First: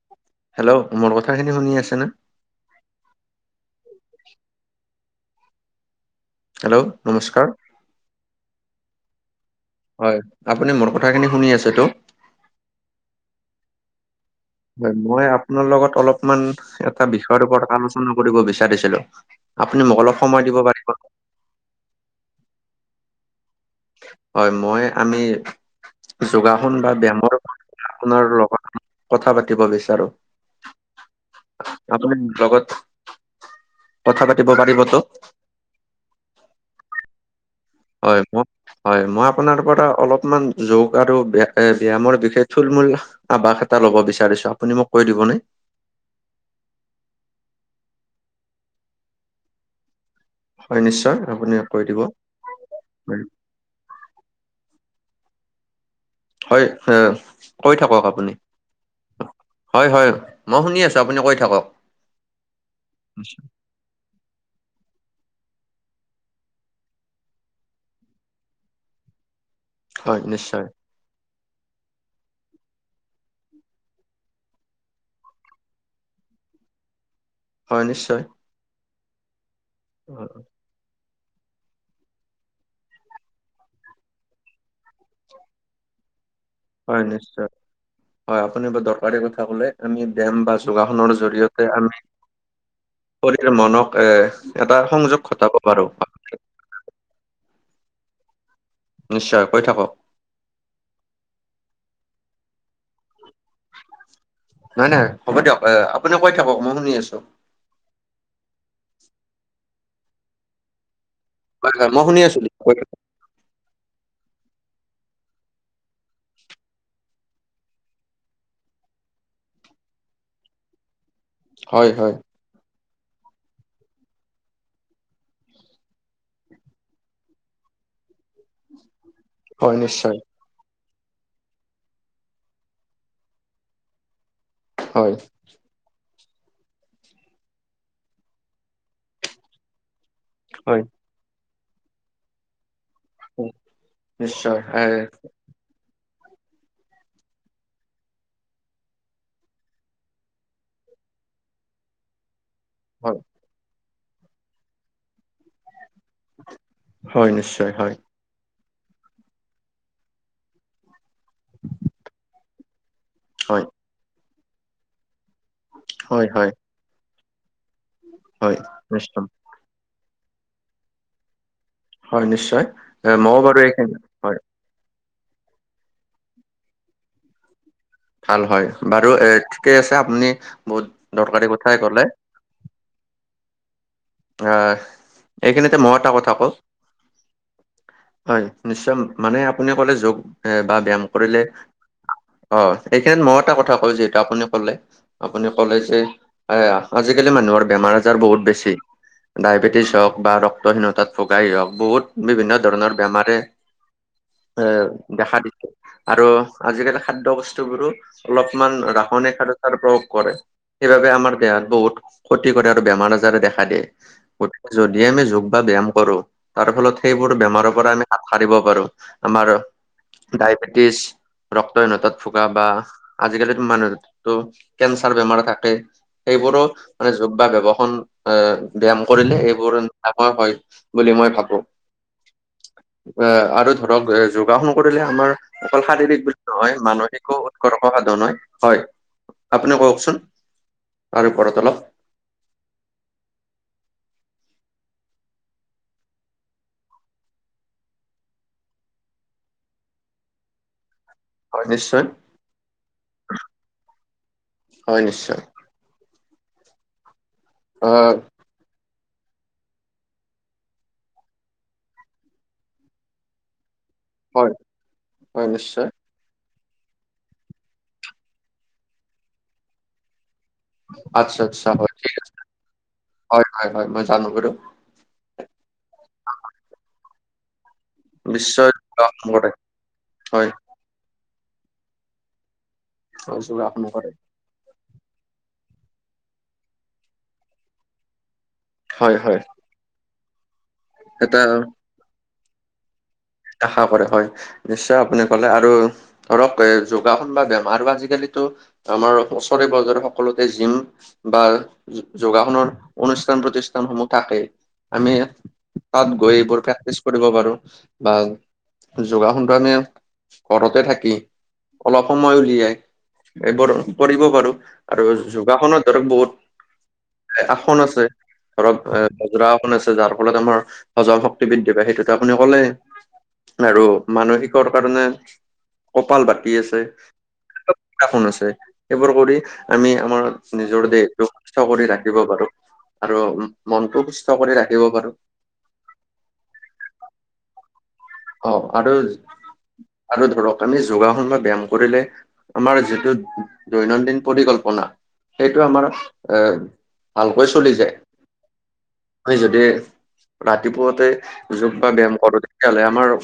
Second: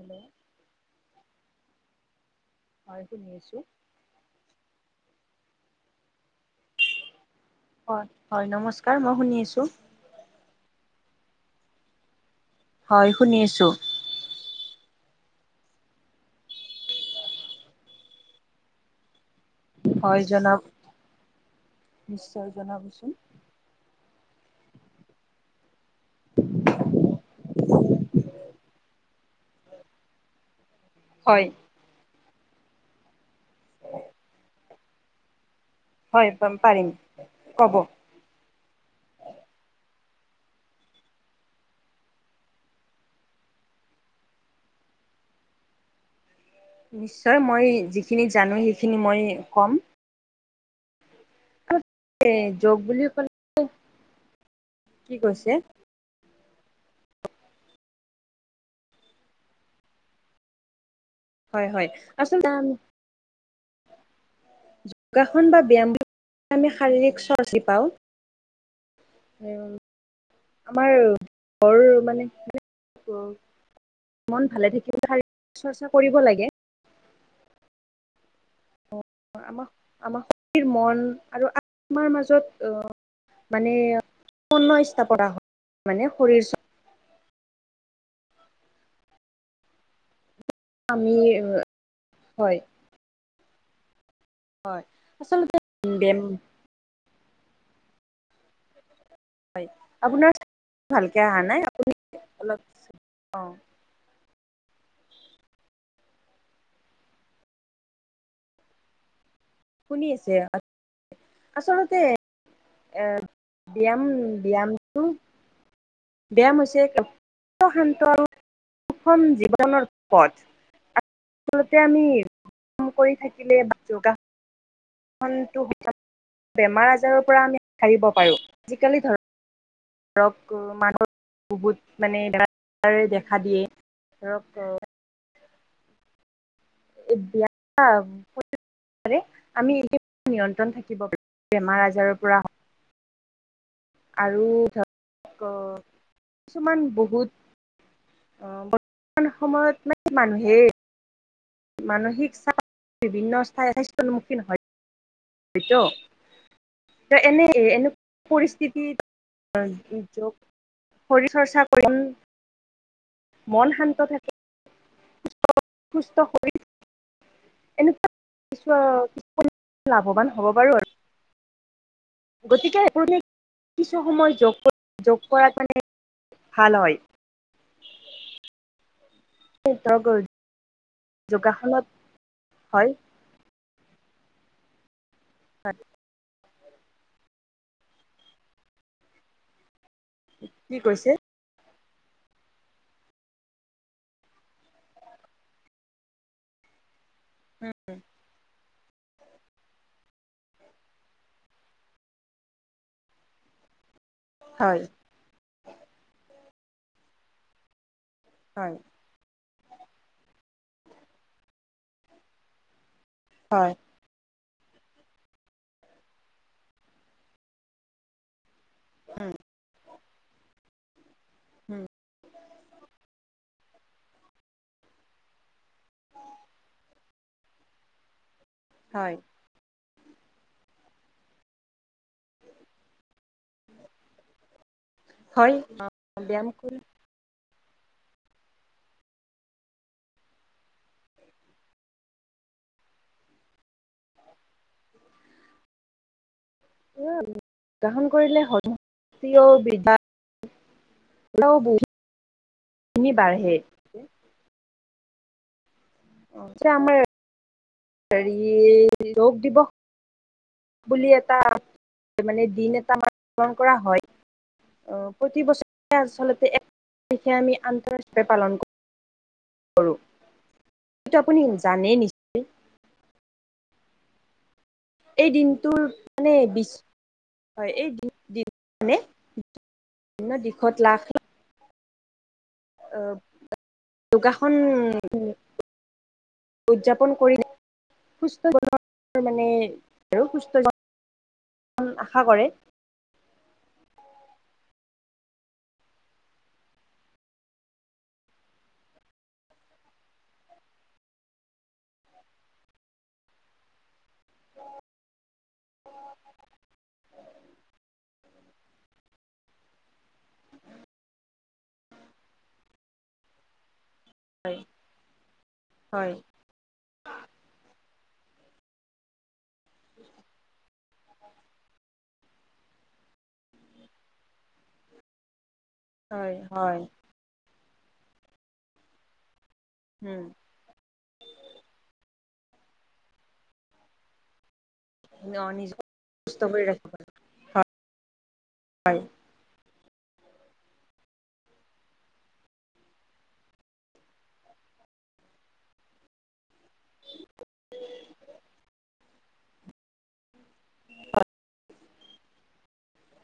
Hello hello, মোৰ কথাখিনি শুনি আছে নে? হয় শুনি আছোঁ। হেল্ল' নমস্কাৰ। হয়, হয়, নমস্কাৰ মই শুনি আছোঁ। হয়, আপুনি মোৰ কথাখিনি শুনি আছে তো'। হয়, শুনি আছোঁ। হয়, মই আপোনাৰ লগত অলপমান এটা বিষয়ৰ ওপৰত আলোচনা কৰিব বিচাৰিছিলোঁ। আপুনি মোক হয় অলপ সময় জনাব দিব পাৰিব নে? নিশ্চয় জনাবচোন। হয়, মই আমি যোগাসন বা ব্যায়ামৰ ওপৰত আপোনাৰ লগত কথা পাতিব বিচাৰোঁ। হয়। আপুনি মোৰ লগত কথা পাতিব পাৰিবতো। হয় পাম-পাৰিম, ক'ব। হয়, মই হয় মই আপোনাৰ পৰা অলপমান যোগ আৰু ব্যয়ামৰ বিষয়ে থুল-মূল আৱাস এটা ল'ব বিচাৰিছোঁ। আপুনি মোক কৈ দিবনে? নিশ্চয় মই যিখিনি জানোঁ, সেইখিনি মই ক'ম। হয়, নিশ্চয় আপুনি কৈ দিব। এ যোগ বুলি হয়। [unintelligible] কি কৈছে? হয় কৈ থাকক আপুনি। হয়, হয়। মই শুনি আছোঁ। আপুনি কৈ থাকক। হয়, হয়। আচলতে আমি আচ্ছা। যোগাসন বা ব্যায়ামবোৰ আমি শাৰীৰিক চৰ্চি পাওঁ। [unintelligible] হয়, নিশ্চয়। আমাৰ ঘৰ মানে কি [unintelligible] মন ভালে থাকিলে শাৰীৰিক চৰ্চা কৰিব লাগে। হয়, নিশ্চয়। আমাৰ-আমাৰ শৰীৰ মন আৰু আত্মা। আত্মাৰ মাজত অহ, মানে [unintelligible] হয় মানে শৰীৰ হয়, নিশ্চয়। হয়, আপুনি বাৰ দৰকাৰ কথা ক'লে আমি বেম বাছ যোগাসনৰ আমি জৰিয়তে আমি হয় শৰীৰ মনক এ এটা সংযোগ আচলতে ঘটাব পাৰোঁ। ব্যায়াম নিশ্চয় কৈ হয়, থাকক আপোনাৰ চাউনটো ভালকৈ অহা নাই, আপুনি অলপ অহ। নহয়-নহয় হ'ব দিয়ক। আপুনি কৈ থাকক মই শুনি আছোঁ। শুনি আছে হয় হয় আচলতে মই শুনি আছো দিয়ক, কৈ থাকক এ ব্যয়াম ব্যায়ামটো ব্যায়াম হৈছে এক শান্ত আৰু সুষম জীৱনৰ পথ। আচলতে হয় আমি হয় ব্যায়াম কৰি থাকিলে বা যোগা যোগাসনটো সদায় কৰি থাকিলে, বেমাৰ আজাৰৰ পৰা আমি সাৰিব পাৰোঁ। আজিকালি ধৰ হয়, নিশ্চয়। মানুহৰ বহুত মানে বেমাৰে দেখা দিয়ে ধৰক হয়। [unintelligible] নিয়ন্ত্ৰণ হয় থাকিব পাৰোঁ। বেমাৰ আজাৰৰ পৰা হওঁক আৰু নিশ্চয় এ ধৰক কিছুমান বহুত অহ, বৰ্তমান সময়ত মানে মানুহেই মানসিক চাপ হয় বিভিন্ন স্বাস্থ্যৰ সন্মুখীন হয়। হয়টো তে' হয় এনেই নিশ্চয় এনে হয় পৰিস্থিতি য'ত শৰীৰ চৰ্চা কৰি হয় মন শান্ত থাকে, সস্থ-সুস্থ হয় হয় শৰীৰ হৈ, এনেকুৱা হয় নিশ্চয় কিছু-কিছুপৰিমাণে লাভৱান হ'ব পাৰোঁ আৰু। হয় নিশ্চয় গতিকে এ মইও বাৰু এইখিনি কিছু সময় হয় যোগ-যোগ কৰাত মানে ভাল হয়। ভাল হয় বাৰু এ ঠিকেই আছে ধৰক আপুনি বহুত দৰকাৰী কথাই যোগাসনত, ক'লে হয়। অহ', এইখিনিতে মইয়ো এটা কথা কওঁ। হয় নিশ্চয়। মানে আপুনি ক'লে যোগ বা কি ব্যয়ায়াম কৈছে কৰিলে অ', এইখিনিত মই এটা কথা কওঁ যিহেতু আপুনি ক'লে আপুনি ক'লে যে এইয়া আজিকালি মানুহৰ বেমাৰ আজাৰ বহুত বেছি। ডায়েবেটিছ হওঁক বা ৰক্তহীনতাত ভোগাই হওঁক বহুত বিভিন্ন ধৰণৰ বেমাৰে এ, হয় দেখা দিয়ে আৰু আজিকালি খাদ্য বস্তুবোৰো অলপমান হয় ৰাসায়নিক সাৰত সাৰ প্ৰয়োগ কৰে, সেইবাবে আমাৰ দেহাত বহুত ক্ষতি কৰে আৰু বেমাৰ আজাৰে দেখা হয় দিয়ে। গতিকে, যদি আমি যোগ বা ব্যায়াম কৰোঁ তাৰ ফলত সেইবোৰ বেমাৰৰ পৰা আমি হাত সাৰিব আমাৰ ডাইবেটিছ ৰক্তহীনতাত ভোগা বা আজিকালিত মানুহটো কেঞ্চাৰ বেমাৰ থাকে। সেইবোৰো মানে যোগ বা ব্যৱসন এ ব্যায়াম হয় কৰিলে এইবোৰ নাহোৱা হয়, বুলি মই ভাৱোঁ। [inaudible] এ, আৰু ধৰক যোগাসন কৰিলে আমাৰ হয় অকল শাৰীৰিক বুলি ব্যায়াম নহয় কৰি মানসিকও কৰ্কসাধন হয়, হয়, আপুনি কওঁকচোন, তাৰ ওপৰত অলপ? [unintelligible] যোগাসন কৰিলে [unintelligible] হয় নিশ্চয় [unintelligible] বাঢ়ে। হয়, নিশ্চয়। এই যে আমাৰ আহ হেৰি য়োগ দিৱস বুলি এটা মানে, দিন এটা [unintelligible] পালন কৰা হয়। প্ৰতি হয় নিশ্চয় বছৰে আচলতে [unintelligible] আমি আন্তঃ ৰাষ্ট্ৰীয় হিচাপে পালন ক কৰোঁ। আচ্ছা, আচ্ছা হয়, ঠিক আছে। হয়, হয়, হয়, মই জানো বাৰু। এই দিনটোৰ মানে বিশ হয়, এই দিন বিশ্ব [unintelligible] যোগাসন কৰে বিভিন্ন হয় দিশত লাখ হয়, যোগাসন কৰে [inaudible] যোগাসন উদযাপন কৰি সুস্থ হয় [unintelligible] হয় মানে আৰু সুস্থ [unintelligible] এটা উম, আশা কৰে। আশা কৰে হয়। নিশ্চয় আপুনি ক'লে আৰু ধৰক এ, যোগাসন বা বেমাৰো আজিকালিতো আমাৰ ওচৰে পাজৰে সকলোতে জিম বা যোগাসনৰ অনুষ্ঠান প্ৰতিষ্ঠানসমূহ থাকে, আমি তাত গৈ এইবোৰ প্ৰেক্টিচ কৰিব পাৰোঁ। বা যোগাসনটো আমি ঘৰতে থাকি অলপ সময় উলিয়াই এইবোৰ কৰিব পাৰোঁ হয় আৰু যোগাসনৰ দৰে হয় বহুত আসন আছে, ধৰক এ মুদ্ৰাসন আছে যাৰ ফলত আমাৰ হজম শক্তি বৃদ্ধি পায়, সেইটোতো আপুনি ক'লেই। আৰু মানসিকৰ কাৰণে কপাল হয় বাতি আছে। হয় [unintelligible] আছে, সেইবোৰ কৰি আমি আমাৰ উম নিজৰ দেহটো সুস্থ কৰি ৰাখিব পাৰোঁ আৰু মনটো সুস্থ কৰি ৰাখিব পাৰো ন নিজক সুস্থ কৰি ৰাখিব অ', আৰু, হয় আৰু ধৰক আমি যোগাসন বা ব্যায়াম কৰিলে আমাৰ যিটো দৈনন্দিন পৰিকল্পনা, সেইটো আমাৰ এ ভালকৈ চলি যায়। [unintelligible] যদি ৰাতিপুৱাতে যোগ বা ব্যায়াম কৰোঁ তেতিয়াহ'লে আ আমাৰ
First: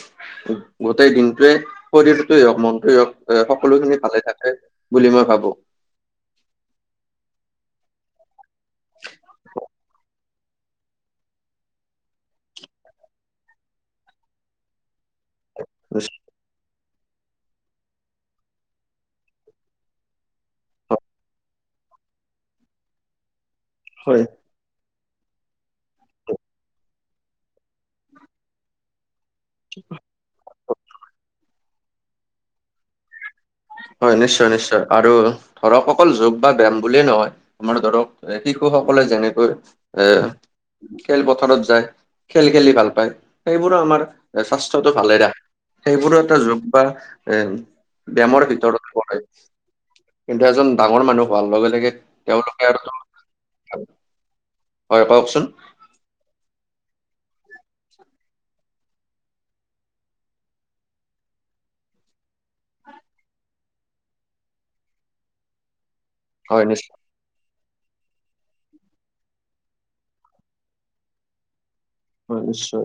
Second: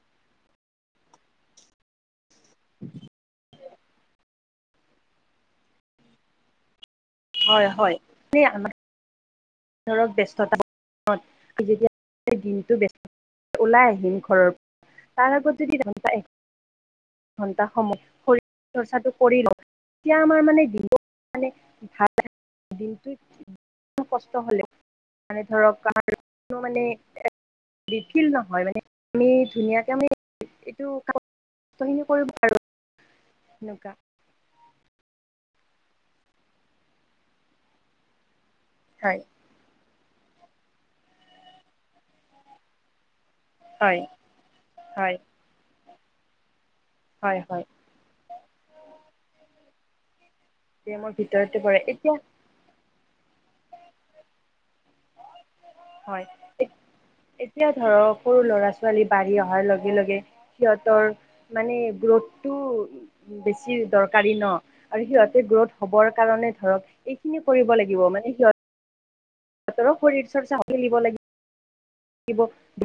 গোটেই দিনটোৱে শৰীৰটোৱেই হওঁক মনটোৱেই হওঁক এ, সকলোখিনি ভালে থাকে বুলি মই ভাবোঁ। হয়, হয়। [unintelligible] [inaudible] ধৰক ব্যস্ততা, [unintelligible] দিনটো ব্যস্ত। ওলাই আহিম ঘৰৰ, তাৰ আগত যদি নাচায় ঘণ্টা সময় শৰীৰ চৰ্চাটো কৰি লওঁ। এতিয়া আমাৰ মানে হয় [unintelligible] [unintelligible] দিথিল নহয় মানে, আমি ধুনীয়াকে আমি এইটো কাম, কামখিনি কৰিব পাৰু, সেনুকা। নিশ্চয়, নিশ্চয়। আৰু ধৰক অকল যোগ বা ব্যায়াম বুলিয়ে নহয়। আমাৰ ধৰক এ, শিশুসকলে হয় যেনেকৈ এ, খেলপথাৰত যায়, খেল খেলি ভাল পায়। সেইবোৰে আমাৰ হয় স্বাস্থ্যটো ভালে হয় ৰাখে। সেইবোৰো এটা যোগ বা এ। হয় হয় ডেমৰ ভিতৰত পৰে। কিন্তু এজন যে ডাঙৰ মোৰ মানুহ হোৱাৰ ভিতৰতে লগে পৰে লগে, এতিয়া তেওঁলোকে আৰু তোৰ ভাল, হয় কওকচোন। হয়। এ এতিয়া ধৰক, সৰু ল'ৰা-ছোৱালী বাঢ়ি অহাৰ লগে লগে সিয়তৰ মানে গ্ৰথটো বেছি দৰকাৰী ন, আৰু সিহঁতে গ্ৰথ হবৰ কাৰণে হয় নিশ্চয় ধৰক এইখিনি কৰিব লাগিব মানে সিয়ত শৰীৰ চৰ্চা [unintelligible] হয় নিশ্চয়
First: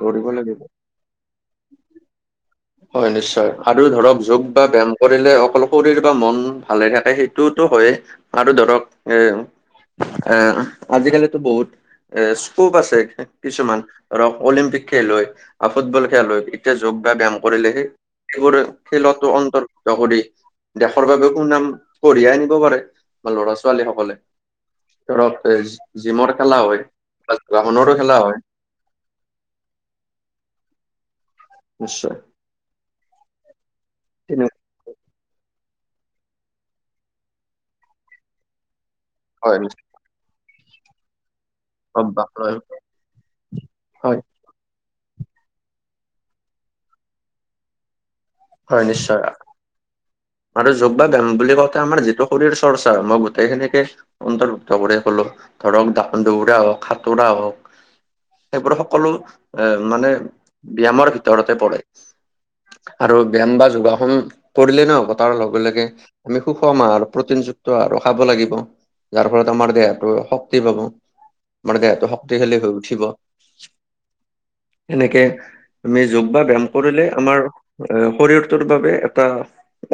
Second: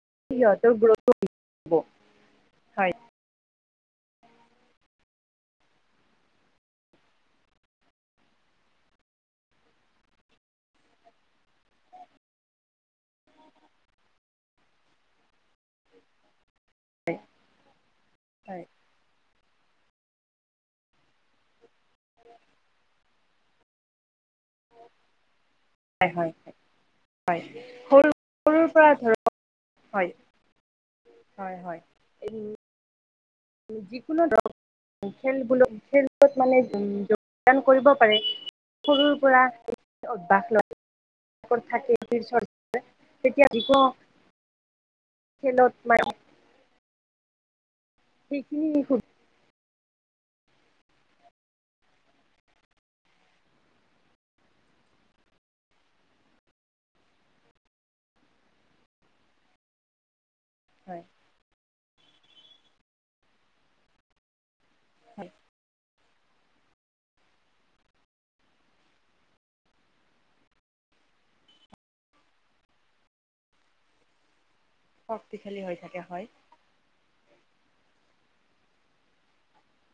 দৌৰিব লাগিব গ্ৰথ [unintelligible] হয় নিশ্চয়, আৰু ধৰক যোগ বা ব্যায়াম কৰিলে অকল শৰীৰ বা মন ভালে থাকে সেইটোতো হয়ে আৰু ধৰক, এ, এ, আজিকালিতো বহুত এ, স্কোপ আছে, কিছুমান, ধৰক অলিম্পিক খেল হয় ফুটবল খেল হয় এতিয়া যোগ বা হয় ব্যায়াম কৰিলেহে, সেইবোৰ হয় খেলতো অন্ত ত কৰি দেশৰ বাবে সুনাম কঢ়িয়াই আনিব পাৰে। ল'ৰা-ছোৱালী সকলে। ধৰক, এ, হয় জিমৰ হয় খেলা হয় বা [unintelligible] খেলা হয়। সৰুপা ধৰক। হয়। হয়, হয়। নিশ্চয় [unintelligible] যিকোনো দৰ তেনে- [unintelligible] মানে যোগদান কৰিব পাৰে। সৰু পৰা হয় নিশ্চয়। অ, বা- অভ্যাস হয় [unintelligible] হয় খেলত মায় ঠিক নি হয়, নিখুদ। নিশ্চয় আৰু যোগ বা ব্যায়াম বুলি কওঁতে আমাৰ যিটো শৰীৰ চৰ্চা, মই গোটেই খিনিকে অন্তৰ্ভুক্ত কৰি কলো ধৰক, [unintelligible] দৌৰা হওঁক, সাঁতোৰা হওঁক সেইবোৰ সকলো এ, মানে হয়। ব্যায়ামৰ ভিতৰতে পৰে। আৰু ব্যায়াম বা যোগাসন কৰিলে ন হয় তাৰ লগে লগে আমি সুষম আহাৰ প্ৰটিনযুক্ত আৰু খাব লাগিব। যাৰ ফলত আমাৰ দেহাটো শক্তি পাব, আমাৰ দেহাটো শক্তিশালী হৈ উঠিব। এনেকে শক্তিশালী হৈ থাকে আমি হয়। যোগ বা ব্যায়াম কৰিলে, আমাৰ শৰীৰটোৰ বাবে এটা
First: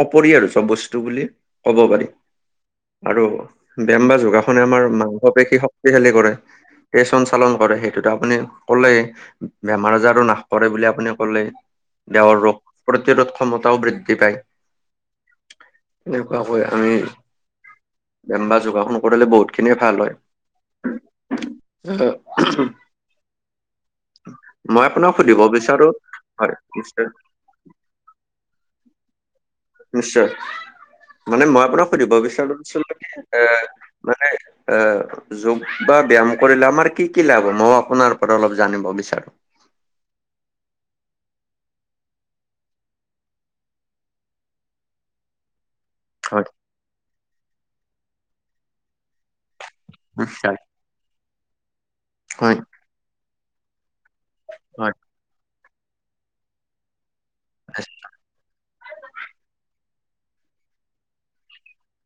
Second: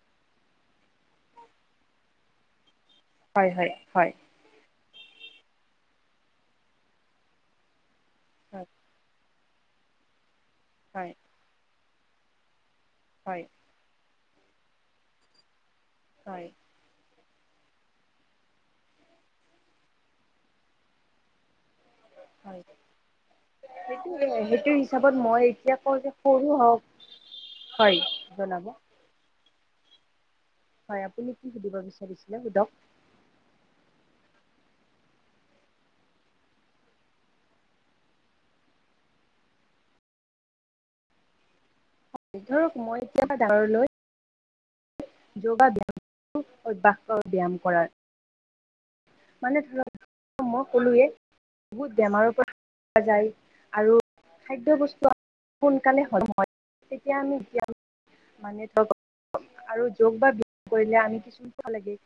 অপৰিহাৰ্য বস্তু বুলি ক'ব পাৰি। আৰু হয় হয় ব্যায়াম হয়। বা যোগাস নে আমাৰ মাংস পেশী শক্তিশালী কৰে, তেজ সঞ্চালন কৰে। সেইটো আপুনি হয় কলেই, বেমাৰ আজাৰো নাশ কৰে বুলি আপুনি হয় ক'লে দেহৰ ৰোগ প্ৰতিৰোধ হয় ক্ষমতাও বৃদ্ধি পায়, হয়। এনেকুৱাকৈ আমি ব্যায়াম বা যোগাসন কৰিলে বহুত খিনিয়ে ভাল হয়। অ'। হয়। সেইটো মই আপোনাক হিচাপত সুধিব মই এতিয়া বিচাৰো কৰু, হয় কৰু নিশ্চয় হওঁক। হয়, জনাব। নিশ্চয়। হয় আপুনি মানে কি মই আপোনাক সুধিব বিচাৰিছিলে সোধক বিচাৰোছিলো এ, মানে যোগ বা ব্যয়াম কৰিলে আমাৰ কি কি লাভ মইও আপোনাৰ পৰা অলপ জানিব বিচাৰো ধৰক মই এতিয়া ডাঙৰলৈ যোগা ব্যয়ামটো হয় অভ্যাস কৰা ব্যায়াম কৰাৰ মানে ধৰক নিশ্চয় মই ক'লোৱেই বহুত বেমাৰৰ পৰা হয় ৰেহাই পোৱা যায় আৰু হয় খাদ্যবস্তু সোনকালে সলয় তেতিয়া আমি এতিয়া মানে ধৰক আৰু যোগ বা ব্যয়াম কৰিলে আমি কিছু খ [unintelligible] লাগে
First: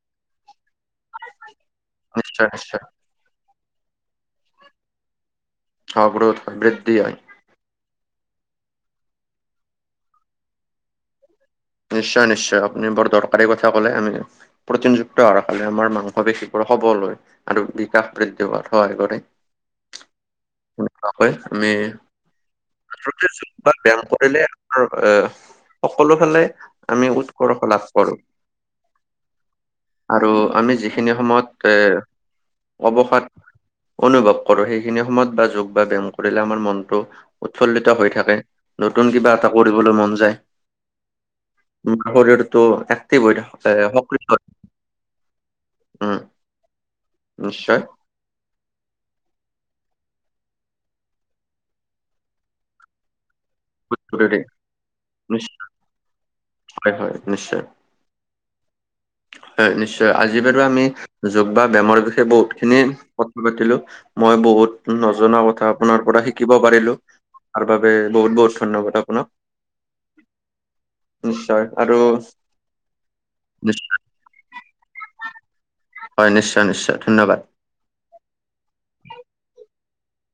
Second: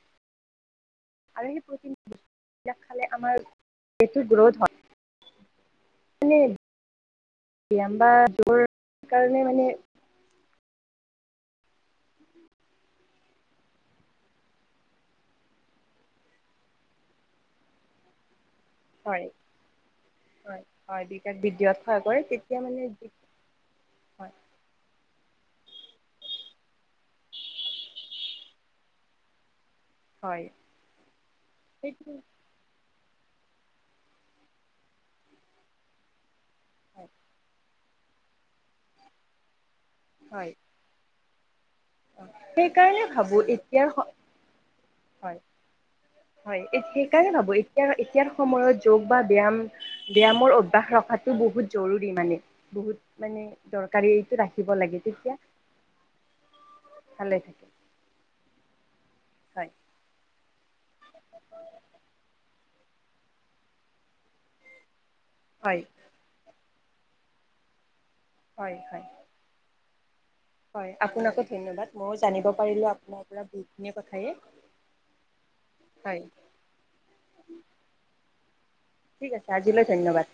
আৰু সেই প্ৰতিাক নিশ্চয় [unintelligible] বিলাক নিশ্চয় খালে আমাৰ ওয়েটটো গ্ৰোথ হয় অ মানে গ্ৰোথ হয়। বৃদ্ধি হয় ব্যায়াম বা যোগৰ কাৰণে মানে নিশ্চয় নিশ্চয় আপুনি বৰ দৰকাৰী কথা ক'লে আমি প্ৰটিনযুক্ত আহাৰ খালে আমাৰ মাংস পেশীবোৰ সবল হয় আৰু চাপ বৃদ্ধি হোৱাত সহায় কৰে হয় হয় হয় দুইটাক বৃদ্ধি হোৱাত সহায় কৰে তেতিয়া মানে বাট ব্যয়াম হয় কৰিলে আমাৰ এ সকলো ফালে আমি উৎকৰ্ষ লাভ কৰো আৰু হয় আমি যিখিনি সময়ত এ সেইটো অৱসাদ অনুভৱ কৰো সেইখিনি সময়ত বা যোগ বা ব্যয়াম কৰিলে আমাৰ মনটো হয় উৎফুল্লিত হৈ থাকে নতুন কিবা এটা কৰিবলৈ মন যায় হয় মুঠতে শৰীৰটো সেইকাৰণে এক্টিভ হৈ ভাবো থাকা এতিয়াৰ যায় [unintelligible] হয় উম হয়, সেইকাৰণে ভাবো! নিশ্চয় এতিয়া, এতিয়াৰ সময়ত যোগ বা ব্যায়াম ব্যায়ামৰ অভ্যাস ৰখাটো বহুত জৰুৰী মানে বহুত, মানে দৰকাৰীটো জৰুৰী। ৰাখিব লাগে তেতিয়া নিশ্চয় হয় হয় ভালে নিশ্চয় থাকে! হয়, নিশ্চয়! আজি বাৰু আমি যোগ বা ব্যামৰ বিষয়ে বহুতখিনি কথা পাতিলো! মই বহুত, নজনা কথা হয় আপোনাৰ পৰা শিকিব পাৰিলো! তাৰ বাবে বহুত বহুত হয় ধন্যবাদ হয় আপোনাক! হয়, আপোনাকো নিশ্চয় ধন্যবাদ! আৰু ময়ো জানিব পাৰিলো আপোনাৰ পৰা নিশ্চয় বহুতখিনিৰ কথায়ে, হয়! নিশ্চয়, নিশ্চয় ধন্যবাদ! ঠিক আছে আজিলৈ ধন্যবাদ!